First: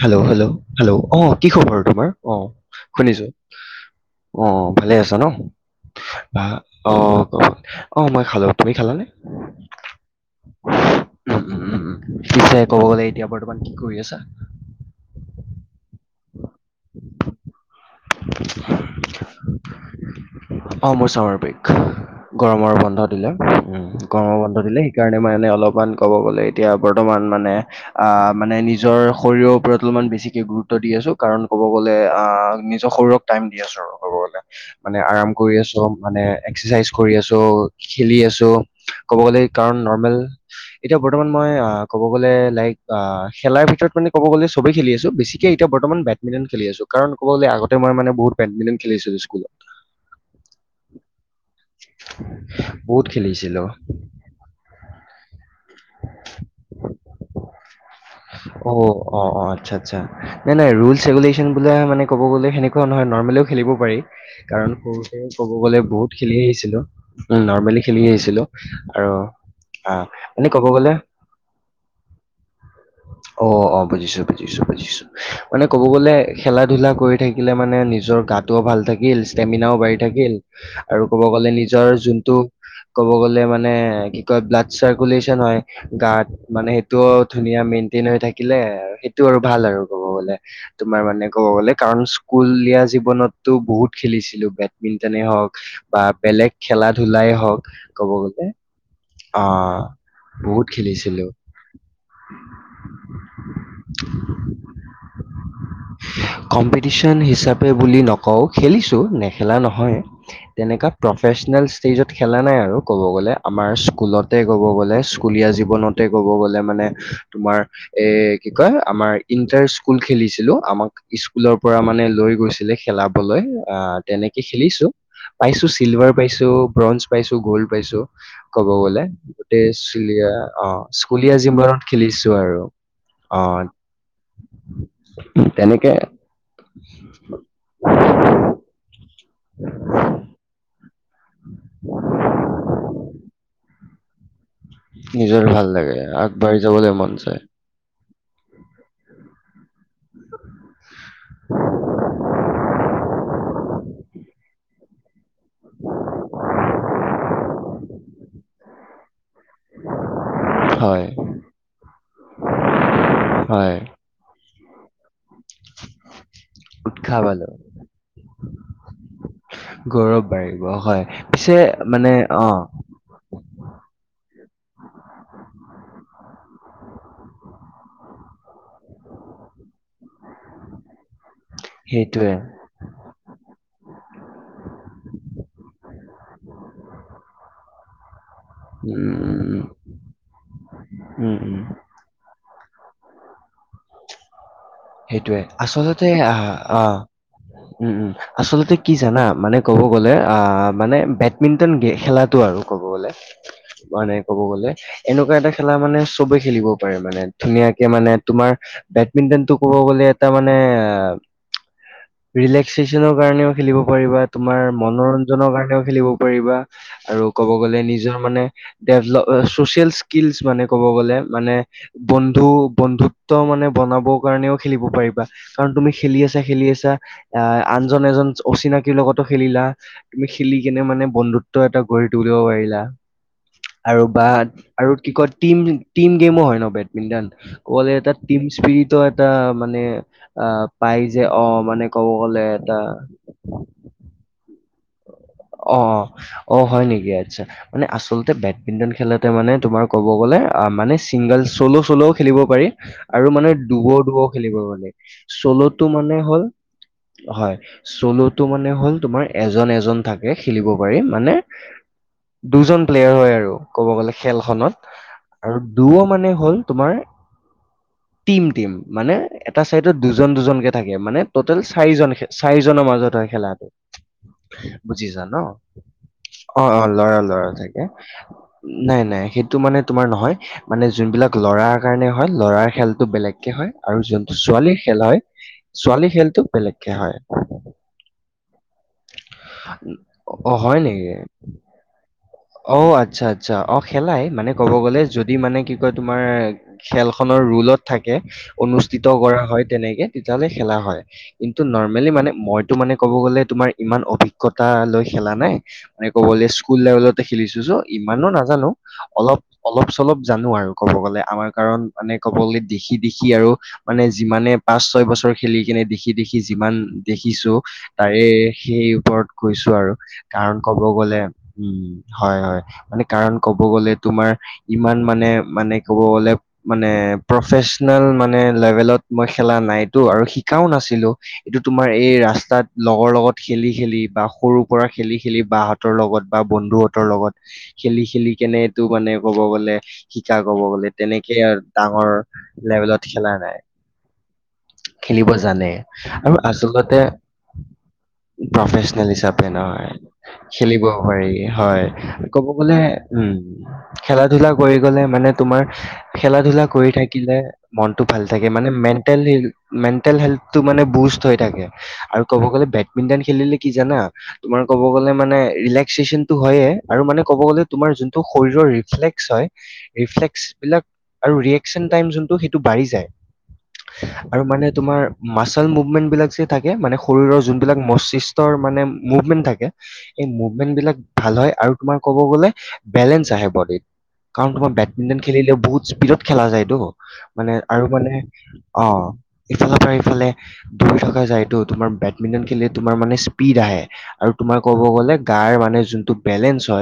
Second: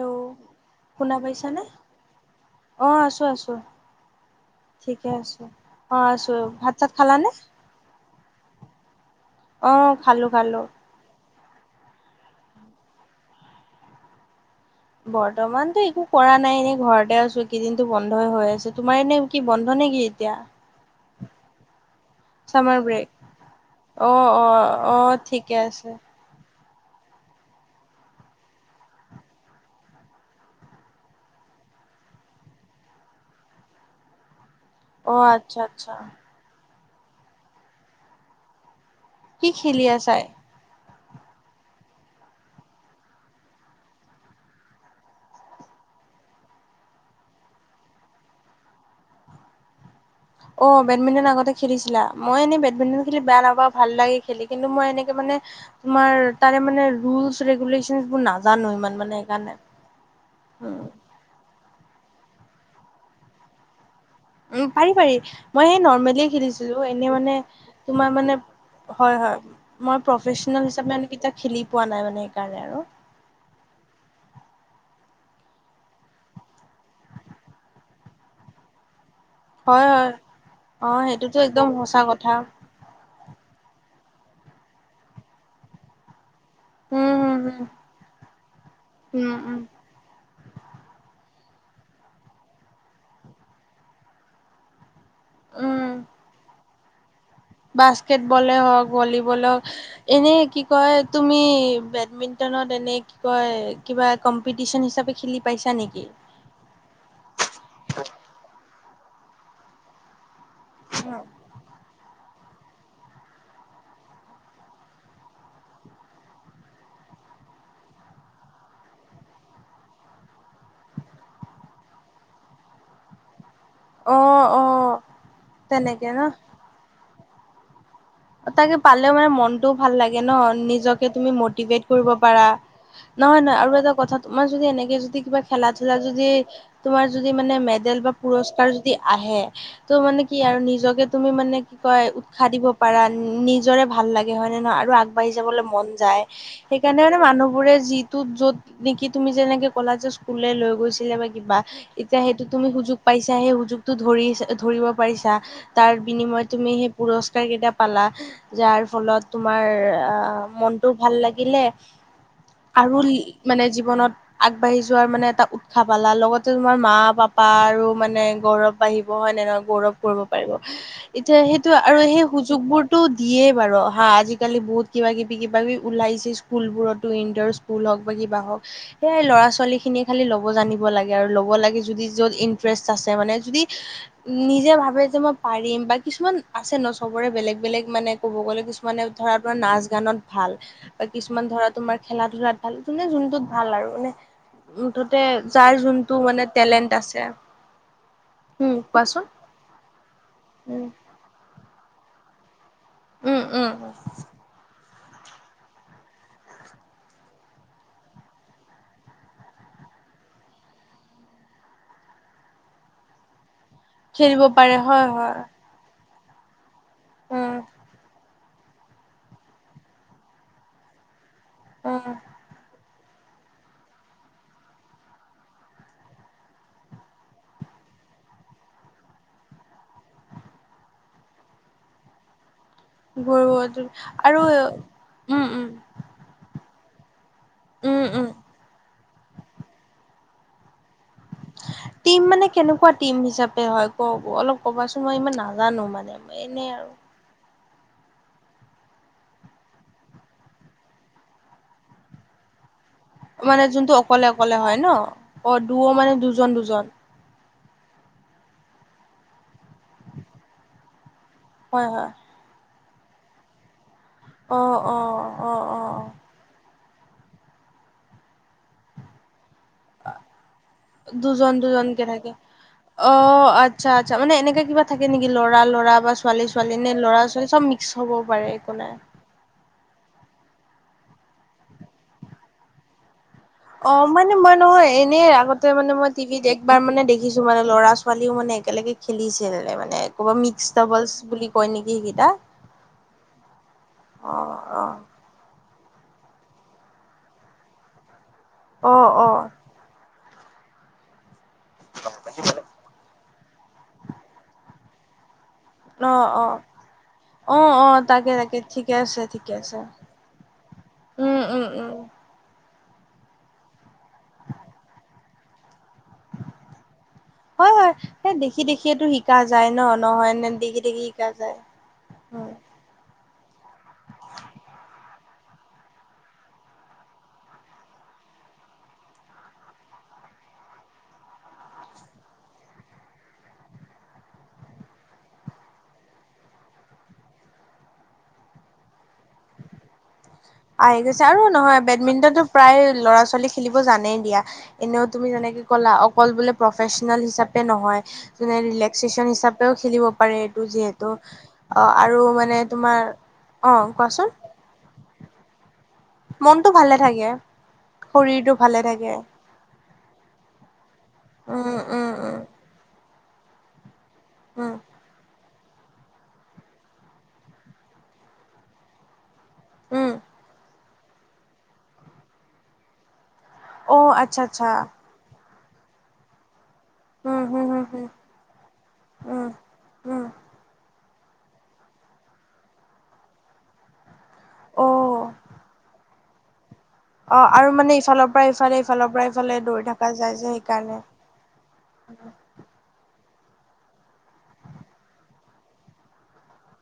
Hello hello hello শুনা অ', কি পাইছানে? খবৰ তোমাৰ, অ', আছো শুনিছোঁ। আছো অ', ভালে ঠিকে আছা ন' আছো। অ আছো ভা ভাত চাত অ', খালানে? অ'। অ, 'মই খালোঁ তুমি খালানে? অ'! খালোঁ-খালোঁ। উম, উম, উম, উম। পিছে ক'ব গলে এতিয়া বৰ্তমান কি কৰি আছা? বৰ্তমানতো একো কৰা নাই এনেই ঘৰতে আছো কিন্তু বন্ধই হৈ আছে তোমাৰ এনে কি বন্ধ নে কি এতিয়া। অ', মোৰ চামাৰ পেক, গৰমৰ চামাৰ বন্ধ ব্ৰেক দিলে উম, অ গৰমৰ অ বন্ধ দিলে, অ সেইকাৰণে মই এনেই ঠিকে অলপ অকমান আছে। ক'ব গ'লে, এতিয়া বৰ্তমান মানে আঁ মানে, নিজৰ শৰীৰৰ ওপৰত অলপমান বেছিকে গুৰুত্ব দি আছোঁ। কাৰণ ক'ব গ'লে, আঁ [unintelligible] শৰীৰক টাইম দি আছোঁ আৰু ক'ব গ'লে। মানে, অ আৰাম কৰি আচ্ছা আছোঁ। আচ্ছা মানে, এক্সাৰচাইজ কৰি আছোঁ, খেলি আছোঁ। ক'ব গ'লে কি কাৰণ খেলি নৰ্মেল আছাই? এতিয়া বৰ্তমান মই অ কব গ'লে লাইক আ খেলাৰ ভিতৰত মানে ক'ব গ'লে চবেই খেলি আছো বেছি এ এতিয়া বৰ্তমান বেডমিণ্টন খেলি আছো। কাৰণ ক'ব গ'লে আগতে মই মানে বহুত বেডমিণ্টন খেলিছিলো স্কুলত। অ' ল, বেডমিণ্টন আগতে খেলিছিলা? মই এনেই বেডমিন্টন বহুত খেলি বেয়া খেলিছিলো নাপাওঁ, ভাল লাগে। খেলি কিন্তু মই এনেকে মানে তোমাৰ তাৰে মানে ৰুলচ ৰেগুলেচ অ', অ', অ', আচ্ছা, আচ্ছা, নাই, নাই, ৰুলচ ৰেগুলেশ্যন [unintelligible] বিলাক মানে ক'ব গ'লে সেনেকুৱা নহয় নৰ্মেলো খেলিব পাৰি। উম কাৰণ পাৰি পাৰি সৰুতে ক'ব মই গ'লে সেই বহুত নৰ্মেলিয়ে খেলি আহিছিলো খেলিছিলো এনে মানে নৰ্মেলি খেলি তোমাৰ মানে আহিছিলো। আৰু হয় হয় মই অ', এনে প্ৰফেচনেল ক'ব হিচাপে গ'লে মানে কেতিয়া খেলি পোৱা নাই মানে সেইকাৰণে আৰু। অ, 'অ, 'বুজিছো বুজিছো বুজিছো। মানে ক'ব গ'লে খেলা ধূলা কৰি থাকিলে মানে নিজৰ গাটোও ভাল থাকিল। ষ্টেমিনাও হয় বাঢ়ি হয় থাকিল অ আৰু ক'ব সেইটোতো গ'লে একদম নিজৰ সঁচা কথা যোনটো ক'ব গ'লে মানে কি কয়, ব্লাড চাৰ্কুলেশ্যন হয়, গাত মানে উম সেইটোত হম ধুনীয়া হম মেইনটেইন হৈ থাকিলে আৰু সেইটো আৰু উম উম ভাল আৰু। ক'ব গ'লে, তোমাৰ মানে ক'ব গ'লে। কাৰণ, স্কুলীয়া জীৱনতো বহুত খেলিছিলোঁ, বেট [unintelligible] হওক উম বা বেলেগ খেলা ধূলাই হওক। ক'ব গ'লে বাস্কেটবলে হওঁক, অ ভলীবলে হওঁক, এনে কি বহুত কয় খেলিছিলো তুমি বেডমিণ [unintelligible] এনে কি কয় কিবা কম্পিটিশন হিচাপে খেলি পাইছা নেকি? কম্পিটিচন হিচাপে বুলি নকওঁ, খেলিছোঁ নেখেলা নহয়। এনেকা প্ৰফেচনেলচ টেজত খেলা নাই আৰু ক'ব গ'লে আমাৰ স্কুলতে ক'ব গ'লে স্কুলীয়া জীৱনতে ক'ব গ'লে মানে তোমাৰ এ কি কয়, আমাৰ ইণ্টাৰ স্কুল খেলিছিলো, আমাক স্কুলৰ পৰা মানে লৈ গৈছিলে। খেলাবলৈ আঁ অ তেনেকে অ খেলিছোঁ। পাইছোঁ, তেনেকে চিলভাৰ ন পাইছোঁ, ব্ৰঞ্জ পাইছোঁ, গ'ল্ড পাইছোঁ। ক'ব তাকে গ'লে পালেও মানে গোটেই মনটোও ভাল লাগে ন চুলিয়া অ' নিজকে স্কুলীয়া জিৱনত খেলিছো আৰু অ নহয়-নহয়। আৰু এটা কথাত, তোমাৰ যদি, এনেকে যদি, কিবা তেনেকে খেলা-ধূলা যদি, তোমাৰ যদি মানে মেডেল বা পুৰষ [unintelligible] যদি আহে, ত' মানে কি আৰু নিজকে তুমি মানে কি কয় উৎসাহ দিব পাৰা নি নিজৰে ভাল লাগে হয় নে নহয় আৰু আগবাঢ়ি নিজৰ যাবলৈ ভাল মন লাগে যায়। আগবাঢ়ি যাবলৈ সেইকাৰণে মন মানে যায় মানুহবোৰে যি ত' য'ত নেকি, তুমি যেনেকে কলেজত স্কুললে লৈ গৈছিলে বা কিবা এতিয়া সেইটো তুমি সুযোগ পাইছ তে সেই সুযোগটো ধৰি ধৰিব পাৰিছা তাৰ বিনিময়ত তুমি সেই পুৰস্কাৰ কেইটা পালা, যাৰ ফলত তোমাৰ আ মনটো হয়, ভাল লাগিলে আৰু মানে হয়। জীৱনত আগবাঢ়ি যোৱাৰ মানে এটা উৎসাহ পালা লগতে তোমাৰ মা উৎসাহ পাপা পালো, আৰু মানে গৌৰৱ বাঢ়িব হয় নে নহয়? গৌৰৱ কৰিব পাৰিব। বাঢ়িব হয়। এতিয়া পিছে সেইটো আৰু মানে সেই সু অ' পূৰ্টো দিয়ে বাৰু হা আজিকালি বহুত কিবা কিবি কিব ওলাইছে স্কুলবোৰতো কুল হওক বা কিবা হওক সয়াই ল'ৰা ছোৱালী খিনিয় খালী ল ব জানিব লাগে আৰু লগ'ব লাগে যদি য'ত সেইটোৱে। ইটাৰেষ্ট আছে মানে যদি নিজে ভাবে যে মই পাৰিম বা কিছুমান আছে ন' চব বেলেগ বেলেগ মানে ক'ব গ'লে কিছুমানে ধৰা তোমাৰ উম, নাচ-গানত ভাল। বা উম, কিছুমান উম, ধৰা তোমাৰ খেলা-ধূলাত ভাল যোনে যোনটোত ভাল আৰু মানে মুঠতে সেইটোৱে যাৰ আচলতে যোনটো আহ, মানে আহ, টেলেণ্ট আছে। উম, উম, আচলতে উম কি জানা কোৱাচোন মানে ক'ব গ'লে আহ, উম মানে বে বেডমিণ্টন খেলাটো আৰু ক'ব গ'লে উম উম মানে ক'ব গ'লে এনেকুৱা এটা খেলা মানে চবে খেলিব পাৰে মানে ধুনীয়াকে মানে তোমাৰ বেডমিণ্টনটো ক'ব গ'লে এটা মানে ৰিলেক্স চেচনৰ কাৰণেও খেলিব পাৰিবা খেলিব তুমাৰ পাৰে হয় হয় মনোৰঞ্জনৰ কাৰণেও খেলিব পাৰিবা। আৰু ক'ব উম গ'লে নিজৰ মানে ডেভলপ ছচিয়েল স্কিলচ মানে ক'ব গ'লে মানে উম বন্ধু বন্ধুত্ব মানে বনাব কাৰণেও খেলিব পাৰিবা কাৰণ তুমি খেলি আছা খেলি আছা। এ আনজন এজন অচিনাকিৰ লগতো খেলিলা। তুমি খেলি কিনে মানে বন্ধুত্ব এটা গঢ়ি তুলিব পাৰিলা। গৰু আৰু বা আৰু কি কয় উম টিম উম টিম গেমো হয় ন' বেডমিণ্টন ক'লে উম এটা উম টিম স্পৰিট এটা মানে আ পাই যে অ', মানে ক'ব টিম গ'লে মানে এটা। কেনেকুৱা টিম হিচাপে হয় ক অলপ কবাচোন মই ইমান নাজানো অ', মানে এনে আৰু। [unintelligible] মানে আচলতে বেডমিণ্টন খেলাতে মানে তোমাৰ ক'ব গ'লে অ', মানে চিংগল চ'ল' চল' খেলিব পাৰি। আৰু মানে দুৱ যোনটো দুৱ অকলে খেলিব অকলে হয় ন মানে অ চ'ল'টো দুও মানে হ'ল দুজন দুজন হয়, চ'ল'টো মানে হ'ল তোমাৰ এজন এজন থাকে খেলিব পাৰি মানে হয়, হয়। দুজন প্লেয়াৰ হয় আৰু ক'ব গ'লে অ খেলখনত অ অ আৰু অ দুয়ো মানে হ'ল তোমাৰ টিম টিম মানে এটা চাইডত দুজন দুজনকে থাকে মানে দুজন ট'টেল দুজনকে চাৰিজন থাকে চাৰিজনৰ মাজত অ হয় খেলাটো। আচ্ছা আচ্ছা মানে এনেকা কিবা থাকে বুজিছা নেকি ন'? ল'ৰা ল'ৰা বা ছোৱালী অ', ছোৱালী অ', নে ল'ৰা ছোৱালী ল'ৰা চব থাকে মিক্স হ'ব পাৰে একো নাই সেইটো মানে তোমাৰ নহয় মানে যোনবিলাক ল'ৰাৰ কাৰণে হয়, ল'ৰাৰ খেলটো বেলেগ। অ', মানে মই নহয় এনে আগতে মানে মই ছোৱালীৰ খেলটো টিভিত একবাৰ বেলেগকে মানে হয় দেখিছো মানে ল'ৰা ছ ছোৱালীও মানে একেলগে খেলিছিল মানে, কৰবা অ মিক্স হয় ডাবলছ নেকি বুলি কয় নেকি সেইকেইটা? অ', আচ্ছা আচ্ছা অ', খেলাই অ মানে ক'ব অ গ'লে যদি মানে কি কয় তোমাৰ খেলখনৰ ৰুলত থাকে অ অ অনুষ্ঠিত কৰা হয়, তেনেকে তেতিয়াহ'লে খেলা হয়। কিন্তু নৰ্মেলি মানে মইতো মানে ক'ব গ'লে তোমাৰ ইমান অভিজ্ঞতা লৈ খেলা নাই। মানে অ ক'ব অ গ'লে স্কুল লেভেলত অ খেলিছো চ' অ ইমানো তাকে তাকে নাজানো ঠিকে আছে অলপ ঠিকে আছে অলপ-চলপ জানো আৰু ক'ব গ'লে উম আমাৰ উম কাৰণ উম মানে ক'ব গ'লে দেখি দেখি আৰু মানে যিমানে পাঁচ ছয় বছৰ খেলি কিনে দেখি দেখি যিমান দেখিছো হয় হয় তাৰে দেখি সেই দেখিয়েতো ওপৰত শিকা যায় কৈছোঁ ন আৰু নহয় নে কাৰণ ক'ব দেখি দেখি গ'লে শিকা যায়। উম। হয়, হয়, মানে কাৰণ ক'ব তোমাৰ ইমান মানে মানে ক'ব গ'লে মানে প্ৰফেচনেল মানে লেভেলত মই খেলা নাইতো আৰু শিকাও নাছিলো। এইটো তোমাৰ এই ৰাস্তাত লগৰ লগত খেলি খেলি বা সৰুৰ পৰা খেলি খেলি বা হতৰ লগত বা বন্ধুহতৰ লগত খেলি খেলি কেনে এটো মানে ক'ব গ'লে শিকা ক'ব গ'লে আহি গৈছে তেনেকে আৰু নহয় ডাঙৰ বেডমিন্টনটো প্ৰায় লেভেলত ল'ৰা খেলা ছোৱালী নাই। খেলিব জানেই দিয়া। এনেও তুমি খেলিব যেনেকে জানে ক'লা অকল আৰু বোলে আচলতে প্ৰফেচনেল হিচাপে নহয়। যোনে প্ৰফেচনেল ৰিলেক্সেচন হিচাপে হিচাপেও নহয়। খেলিব পাৰে এইটো খেলিব যিহেতু পাৰি অ হয়, আৰু ক'ব মানে গ'লে তোমাৰ উম, অ কোৱাচোন খেলা-ধূলা [unintelligible] কৰি গলে মানে তোমাৰ খেলা-ধূলা মনটো কৰি ভালে থাকে থাকিলে মনটো ভালে থাকে, শৰীৰটো মানে ভালে থাকে। মেণ্টেল হেলথ মেণ্টেল হেল্থটো মানে বুষ্ট হৈ থাকে উম উম আৰু উম ক'ব গ'লে বেডমিন্টন খেলিলে কি জানা? তোমাৰ উম ক'ব গ'লে মানে ৰিলেক্সটো হয়য়ে আৰু মানে ক'ব গলে তোমাৰ যোনটো শৰীৰৰ ৰিফ্লেক্স হয় উম ৰিফ্লেক্স বিলাক আৰু ৰিয়েকচন টাইম যোনটো সেইটো বাঢ়ি যায়। অ আচ্ছা আৰু মানে আচ্ছা তোমাৰ মাচল মুভমেন্ট বিলাক যে থাকে। মানে উম শৰীৰৰ হুম যোনবিলাক হুম হুম মস্তিকৰ মানে উম মুভমেন্ট থাকে উম এই মুভমেন্ট বিলাক ভাল হয় আৰু তোমাৰ ক'ব গ'লে বেলেঞ্চ আহে বডিত। কাৰণ তোমাৰ বেডমিণ্টন অ খেলিলে বহুত স্পীডত খেলা যায়তো। অ মানে আৰু মানে ইফালৰ পৰা ইফালে অ ইফালৰ পৰা ইফালে ইফালৰ দৌৰি পৰা থকা ইফালে যায় যে সেইকাৰণে দৰি থকা যায়টো। তোমাৰ বেডমিন্টন খেলিলে তোমাৰ মানে স্পীড আহে আৰু তোমাৰ ক'ব গ'লে গাৰ মানে যোনটো বেলেঞ্চ হয়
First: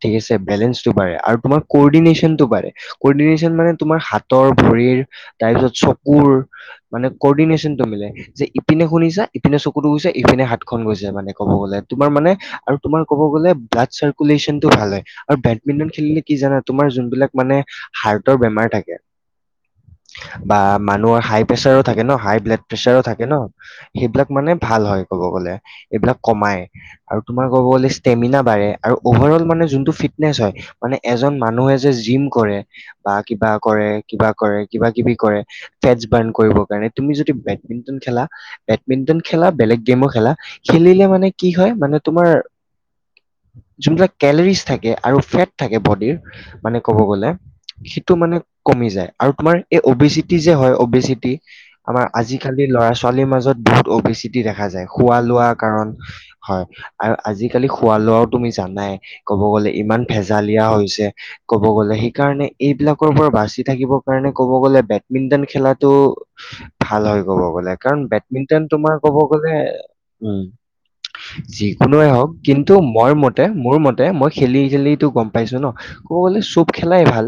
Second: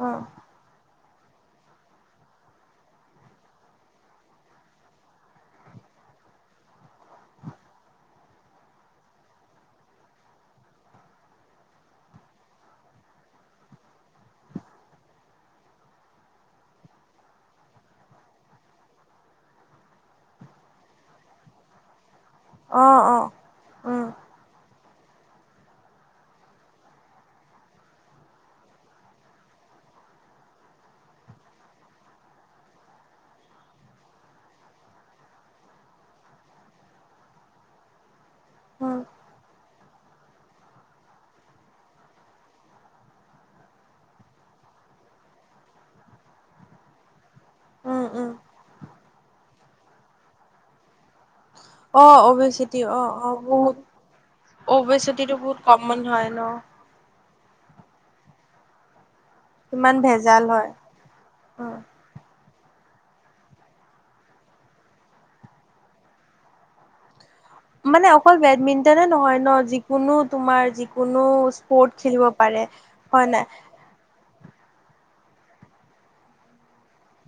ঠিক উম আছে বেলেঞ্চটো বাঢ়ে আৰু তোমাৰ কৰ্ডিনেশ্যনটো বাঢ়ে, কৰ্ডিনেশ্যন মানে তোমাৰ হাতৰ ভৰিৰ তাৰ পিছত চকুৰ, মানে কৰ্ডিনেশনটো মিলে। যে ইপিনে শুনিছা ইপিনে চকুতো গৈছে ইপিনে হাতখন গৈছে মানে ক'ব গ'লে তোমাৰ মানে আৰু তোমাৰ ক'ব গ'লে ব্লাড চাৰ্কুলেশ্যনটো ভাল হয় আৰু বেডমিন্টন খেলিলে কি জানা তোমাৰ যোনবিলাক মানে হাৰ্টৰ বেমাৰ থাকে বা মানুহৰ হাই প্ৰেছাৰো থাকে ন হাই ব্লাড অ প্ৰেচাৰো অ থাকে ন, উম সেইবিলাক মানে ভাল হয় কব গ'লে এইবিলাক কমাই। আৰু তোমাৰ ক'ব গ'লে ষ্টেমিনা বাঢ়ে আৰু অভাৰ অল মানে যোনটো ফিটনেচ হয়, মানে এজন মানুহে যে জিম কৰে বা কিবা কৰে, কিবা কৰে, কিবা কিবি কৰে ফেট বাৰ্ণ কৰিবৰ কাৰণে তুমি যদি বেডমিণ্টন খেলা উম বেডমিন্টন খেলা বেলেগ গেমো খেলা, খেলিলে মানে কি হয় মানে তোমাৰ যোনবিলাক কেলৰিজ থাকে আৰু ফেট থাকে বডিৰ মানে ক'ব গ'লে উম সেইটো উম মানে কমি যায় আৰু তোমাৰ এই অবিচিটি যে হয় অবিচিটি অ আমাৰ আজিকালি অবেচিটি অ ল'ৰা-ছোৱালীৰ অ মাজত বহুত অবিচিটি দেখা যায়, খোৱা অবেচিটিটো লোৱা বহুত কাৰণ কমন ন হয়। আৰু আজি কালি খোৱা লোৱাও তুমি জানাই ক'ব গ'লে কিমান ইমান ভেজাল ভেজালিয়া হয় হৈছে, ক'ব গ'লে সেইকাৰণে এইবিলাকৰ পৰা বাচি থাকিব কাৰণে ক'ব গ'লে বেডমিন্টন খেলাতো ভাল হয় ক'ব গ'লে। কাৰ মানে অকল বেডমিন্টন তোমাৰ বেডমিন্টনে কব নহয় গ'লে ন যিকোনো উম, তোমাৰ যিকোনো স্পৰ্ট যিকোনে খেলিব হওক পাৰে কিন্তু মোৰ হয় মতে নাই মোৰ মতে, মই খেলি গম পাইছো ন ক'ব গলে চব খেলাই ভাল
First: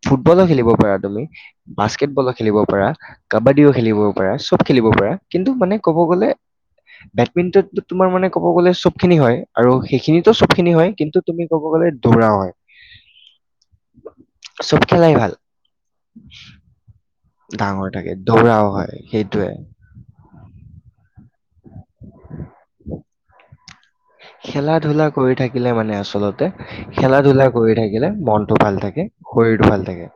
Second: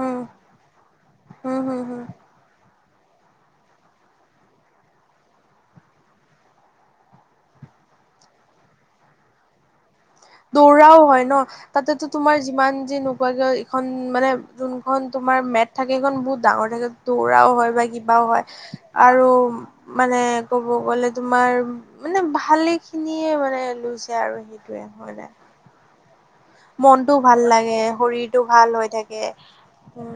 উম ফুটবলো খেলিব পাৰা তুমি, হম হম হম বাস্কেটবলো খেলিব পাৰা, কাবাডীও খেলিব পাৰা চব খেলিব পাৰা কিন্তু মানে ক'ব গ'লে বেডমিন্টন তোমাৰ মানে ক'ব গ'লে চব খিনি হয় আৰু সেইখিনিটো চব খিনি হয় দৌৰাও কিন্তু ন তুমি গ'লে তাতেতো দৌৰা তোমাৰ হয় যিমান যি নোকোৱা কিয় এইখন মানে চব তোমাৰ খেলাই ভাল জোনখন মেট থাকে বহুত ডাঙৰ থাকে ত দৌৰাও হয় বা ডাঙৰ থাকে কিবাও হয় দৌৰাও আৰু সেইটোৱে মানে কব গ'লে তোমাৰ মানে ভালে খিনিয়ে মানে লৈছে আৰু খেলা সেইটোয়ে ধূলা মানে কৰি থাকিলে মানে আচলত তে মনটো ভাল খেলা-ধূলা কৰি লাগে থাকিলে শৰীৰটো মনটো ভাল হৈ থাকে, শৰীৰটো ভাল থাকে। উম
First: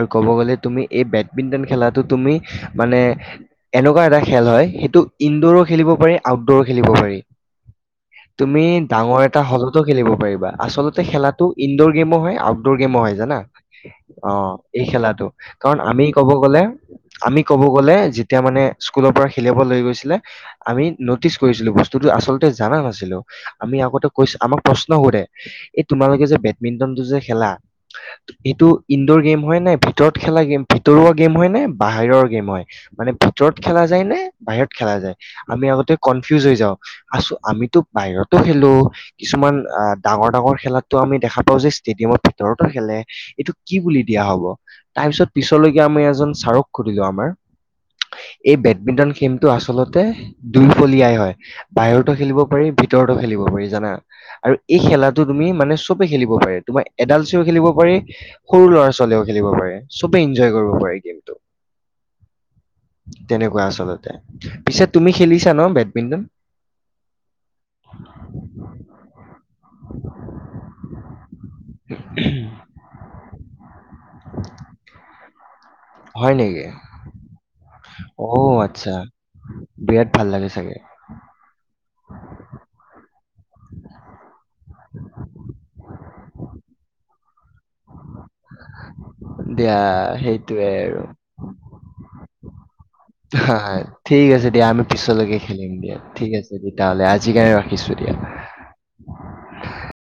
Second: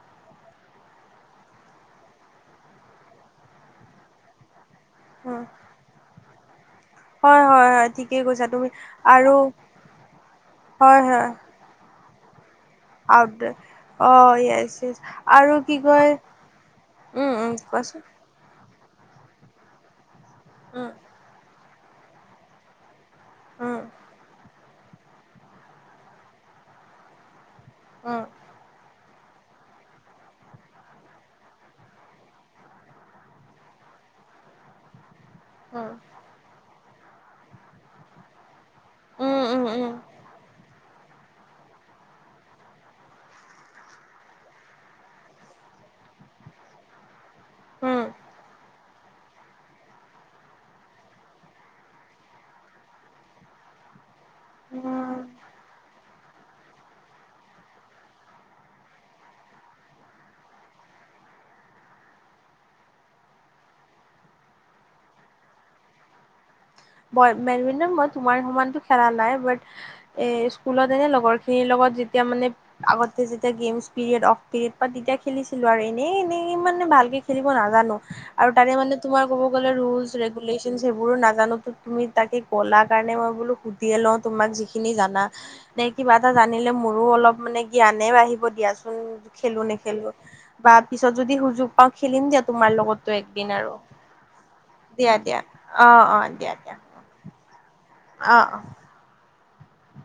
আৰু ক'ব গ'লে তুমি এই বেডমিণ্টন খেলাটো তুমি মানে এনেকুৱা এটা খেল হয়, সেইটো উম ইনডৰো খেলিব পাৰি আউটডৰো খেলিব পাৰি। হয় হয় হয় ঠিক তুমি ডাঙৰ এটা হলতো খেলিব পাৰিবা, হয় আচলতে হয় খেলাতো ইনডৰ গেমো হয় আউ তডৰ গেমো হয় আউট জানা, অ', য়েছ এই য়েছ খেলাটো, আৰু কি কাৰণ কয় আমি কব গ'লে উম আমি উম ক'ব গ'লে কোৱাচোন যেতিয়া মানে, স্কুলৰ পৰা খেলাব লৈ গৈছিলে, আমি উম নটিচ কৰিছিলোঁ বস্তুটো আচলতে জানা নাছিলো, আমি উম আগতে কৈছো, আমাক প্ৰশ্ন সোধে। এই তোমালোকে যে বেডমিণ্টন টো যে খেলা। উম এইটো ইনডোৰ গেম হয় নে, ভিতৰত খেলা গেম, ভিতৰুৱা গেম হয় নে, বাহিৰৰ গেম হয়? মানে ভিতৰত খেলা যায় নে, বাহিৰত খেলা যায়? আমি উম আগতে কনফিউজ হৈ যাও, আছো, আমিতো বাহিৰত টো খেলোঁ, উম উম কিছুমান উম ডাঙৰ-ডাঙৰ খেলাত টো, আমি দেখা পাওঁ, যে, ষ্টেডিয়ামৰ ভিতৰতো খেলে, এইটো কি বুলি দিয়া হ'ব? তাৰপিছত পিছলৈকে আমি এজন চাৰক সুধিলো, আমাৰ। উম এই বেডমিণ্টন গেমটো আচলতে দুইফলিয়াই হয়, বাহিৰত খেলিব পাৰি, ভিতৰতো খেলিব পাৰি, জানা, আৰু এই উম। খেলাটো তুমি মানে চবে খেলিব পাৰে, তোমাৰ এডালচিও খেলিব পাৰি, সৰু ল'ৰা-ছোৱালীয়েও খেলিব পাৰে, চবে এনজয় কৰিব পাৰে, গেমটো। [inaudible] তেনেকুৱা আচলতে, পিছে তুমি খেলিছা ন' বেডমিন্টন? মই বেডমিন্টন, মই তোমাৰ সমানতো খেলা নাই, বাত এ স্কুলত এনে লগৰ খিনিৰ লগত যেতিয়া মানে আগতে যেতিয়া গেমছ পেৰিয়ড অফ থাকে, তেতিয়া খেলিছিলোঁ আৰু, এনেই, হয় এনেই নেকি? মানে ভালকে খেলিব নাজানোঁ। আৰু অ' তাৰে আচ্ছা, মানে তোমাৰ ক'ব গ'লে বিৰাট ৰুলচ ভাল লাগে ৰেগুলেশ্যন চাগে। সেইবোৰো নাজানো টো। তুমি তাকে ক'লা কাৰণে মই বোলো, সুধিয়ে লওঁ, তোমাক যিখিনি জানা। নে কিবা এটা জানিলে মোৰোঁ অলপ মানে জ্ঞানে বাঢ়িব দিয়াচোন। খেলোঁ, দিয়া নেখেলোঁ সেইটোৱে বা আৰু। পিছত যদি সুযোগ পাওঁ, খেলিম দিয়া তোমাৰ লগতো একদিন আৰু। ঠিক আছে দিয়া, আমি পিছলৈকে দিয়া খেলিম অ দিয়া, অ ঠিক দিয়া আছে দিয়া তেতিয়াহ'লে, আজিকাৰনে ৰাখিছোঁ দিয়া। অ', অ'।